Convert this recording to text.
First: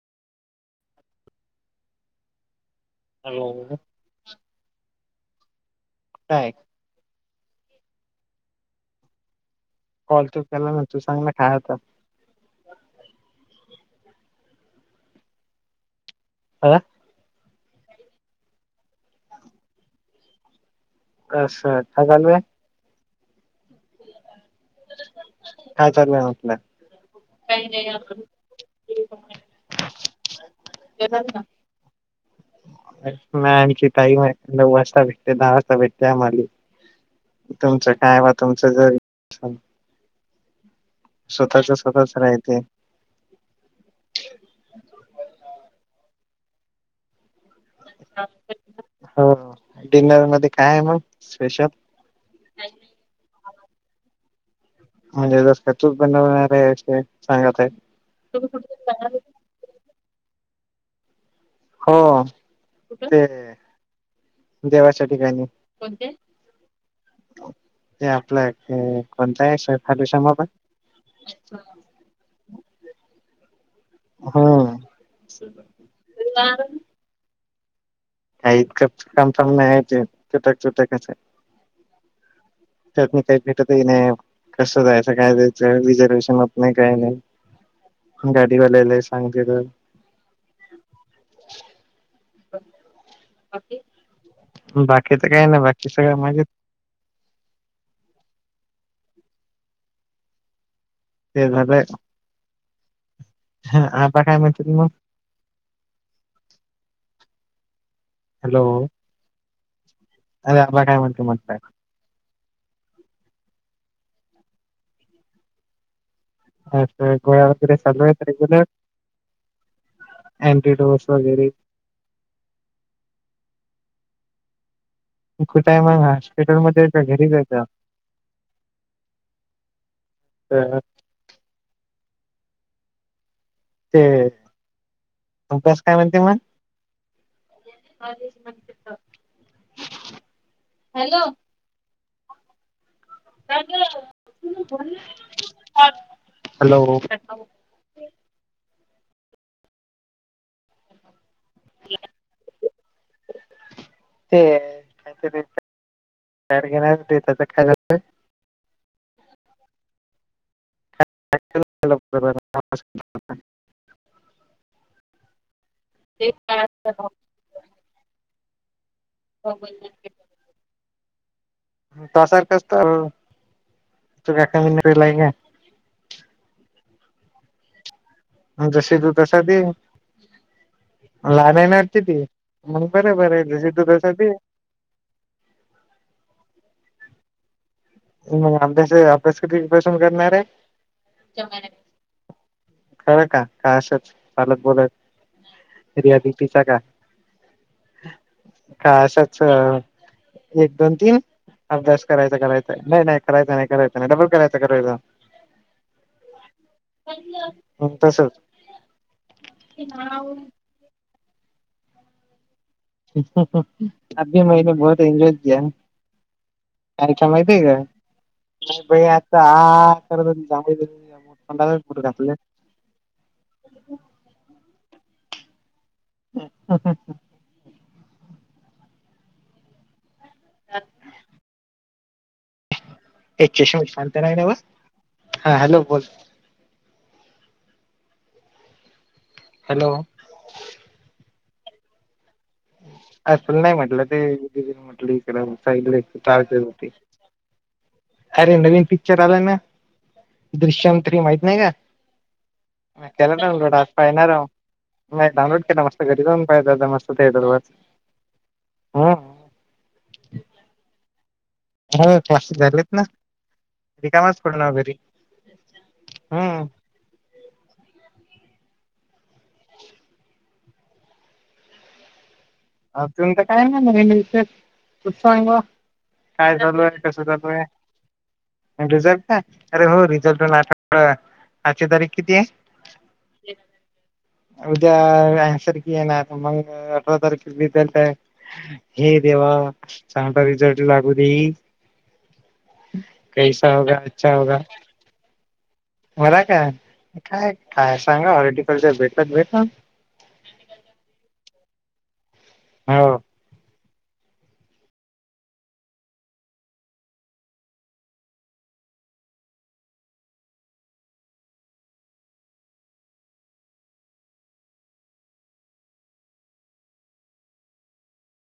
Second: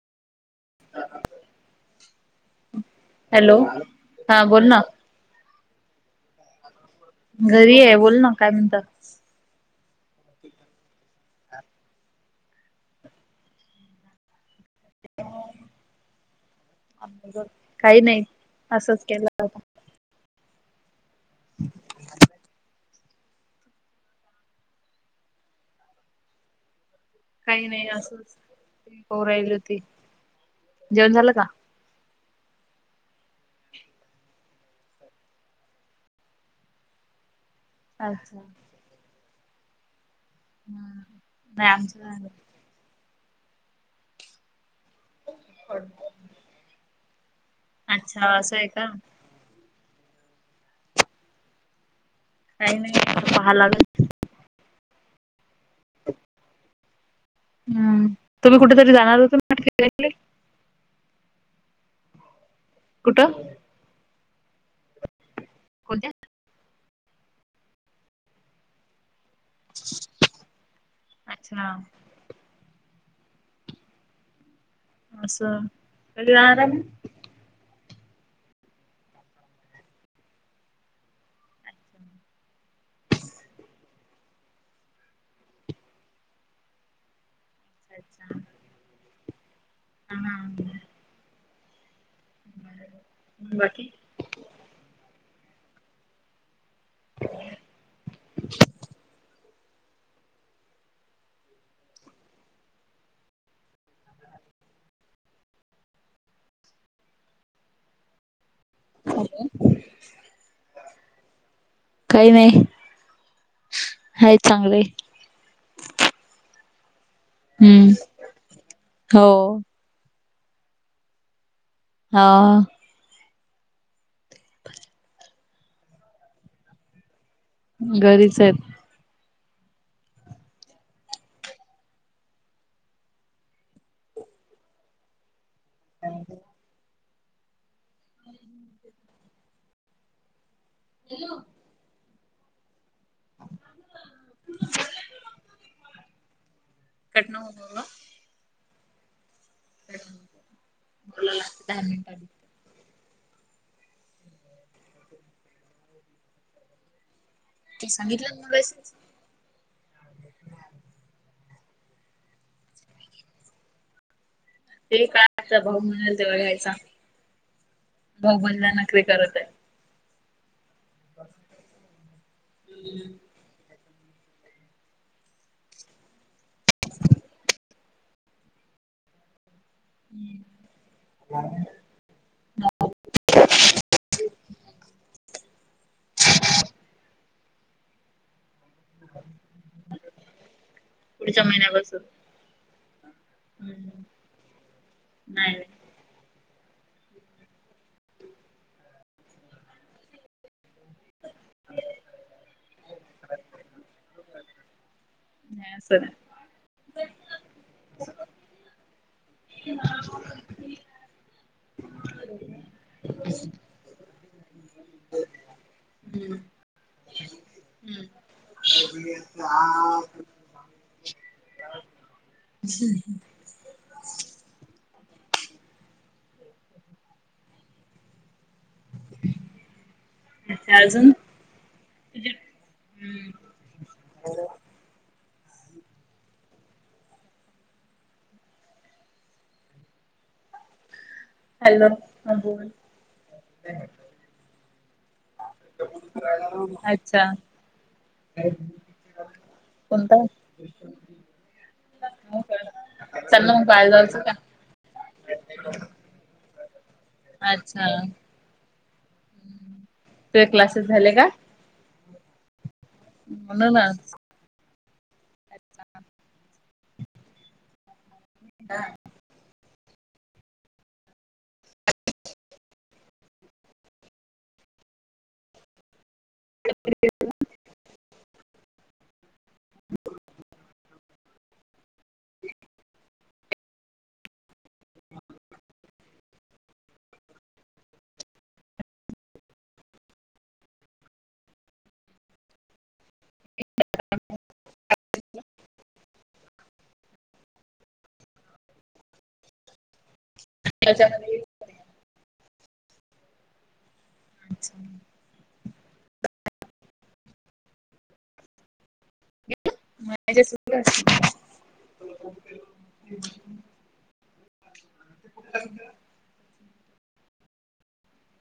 Hello. हा बोल ना. काय? घरीये बोल ना, काय म्हणता? कॉल तू केला ना. तू सांगना काय आता? ह [inaudible] आला. काही नाही असंच केला. अस. काय चालूये? काय चालुये म्हाटल? काही नाही. हो राहिली होती जेवण झालं [inaudible] का नाही आणखी टाईमे. नऊ वाजता भेटते, दहा वाजता भेटते आम्हाली. तुमचं काय बा, अच्छा तुमचं जरी नाही स्वतःच्या आमचं स्वतःच झालं. राहते. अच्छा असंय का? ह. डिनर मध्ये काये मग स्पेशल? काही नाहीये. पाहा लागन. म्हणजे जस काय तूच बनवणारे. असे सांगत आहे. हम्म तुम्ही कुठेतरी [inaudible] हो ते कुठं देवा च्या ठिकाणी. कोणत्या ते आपल्या काय कोणताय खाटूशाम बाबा. अच्छा हम्म. असं कधी जाणार आहे मग? हाय इतक पण नाही चागल. ते तुटकतुटकचे. त्यात भी काही समजत नाही. कस जायच काय जायच. रिझर्वेशन होत नाही काय नाही. अच्छा गाडीवालेलेय सांगता येत. ह ह. बाकी? बाकीत काही नाही. बाकी सगळ माजेत. हो [unintelligible] [inaudible] ते झालंय. ह आता काय म्हणतीत म? हॅलो. अ [unintelligible] अरे आबा काय म्हणती म्हटलं. [unintelligible] काही नाही. हायत चांगले. अस गोळ्या वगैरे हम्म चालूयेत रेगुलर? हो आंटीडोस वगैरे? हा. तु कुठय मग? हॉस्पिटलमध्ये की घरीचयत? घरीचेत. ह [unintelligible] ते अभ्यास काय म्हणते मग? काश मनता [unintelligible] हॅलो! हॅलो! [unintelligible] [unintelligible] बोलाला दहा मिनीटांनी. ते काहीतरी [unintelligible] ते सांगितलं ना मगाय सं स. [unintelligible] ते काय असं भाऊ म्हणेल तेव्हा यायचा. भाऊ बोलला नखरे करत. आहे. [unintelligible] त्वा सारखंच तर तु एका [unintelligible] अंन जशी तू तसा ते लहान्यान तिथे मंग बराबर आहे जशी तु तसा ते. मग अभ्यास अभ्यास कधी पासून करणार आहे. पुढच्या महिन्यात. खरं का का असंच चालत बोलत. नायरे. रियालिटीचा का. का असाच अं एक दोन तीन अभ्यास करायचा कराय. नाही नाही करायचा नाही, करायचा नाही, डबल करायचा, करायचा. नाय असं नाय. मंग तसच. [unintelligible] अभी मैने बहोत एन्जॉय किया. हूं! अरे क्या मायतीय का. नाही बाई आता आ [unintelligible] [inaudible] [unintelligible] अच्छा अजून. एक चशून शांत नाही नव्ह, हा हॅलो बोल. हॅलो! हॅलो ह बोल. अ तूल नाही म्हटलं ते दीदी ला म्हटलं इकडे साईड ला ये ते [unintelligible] होतय अच्छा अरे नवीन पिक्चर आलाय ना, कोणता? दृश्यमं तरी माहित नाही का. म्या केला चाललं मग डाउनलोड आज बाहेर जायचं पाहीना का? राव म्या डाउनलोड केला मस्त. घरी जाऊन पाहायचा आता मस्त थेटरवर. हा! [inaudible] तूये क्लासेस झाले का? हो क्लासेस झालेत ना म्हणूनच रिकामाच पडून आहो घरी हूं. हा! अ तुमचं काय म्हणणं नेमीचच तू सांगावा. काय चालू आहे, कसं चालू आहे, रिझल्ट काय अरे हो रिझल्टला आता. अ आजची तारीख किती आहे? उद्या रेयांन सरकी येणार मंग अठरा तारीख. मी तल ताय हे देवा चांगला रिझल्ट लागू देई. कैसा होगया अच्छा होगया बर काय, काय काय सांगाव हॉर्टिकल्चर भेटलं तर भेटल [inaudible] हो अच्छा! [unintelligible] [inaudible] [inaudible]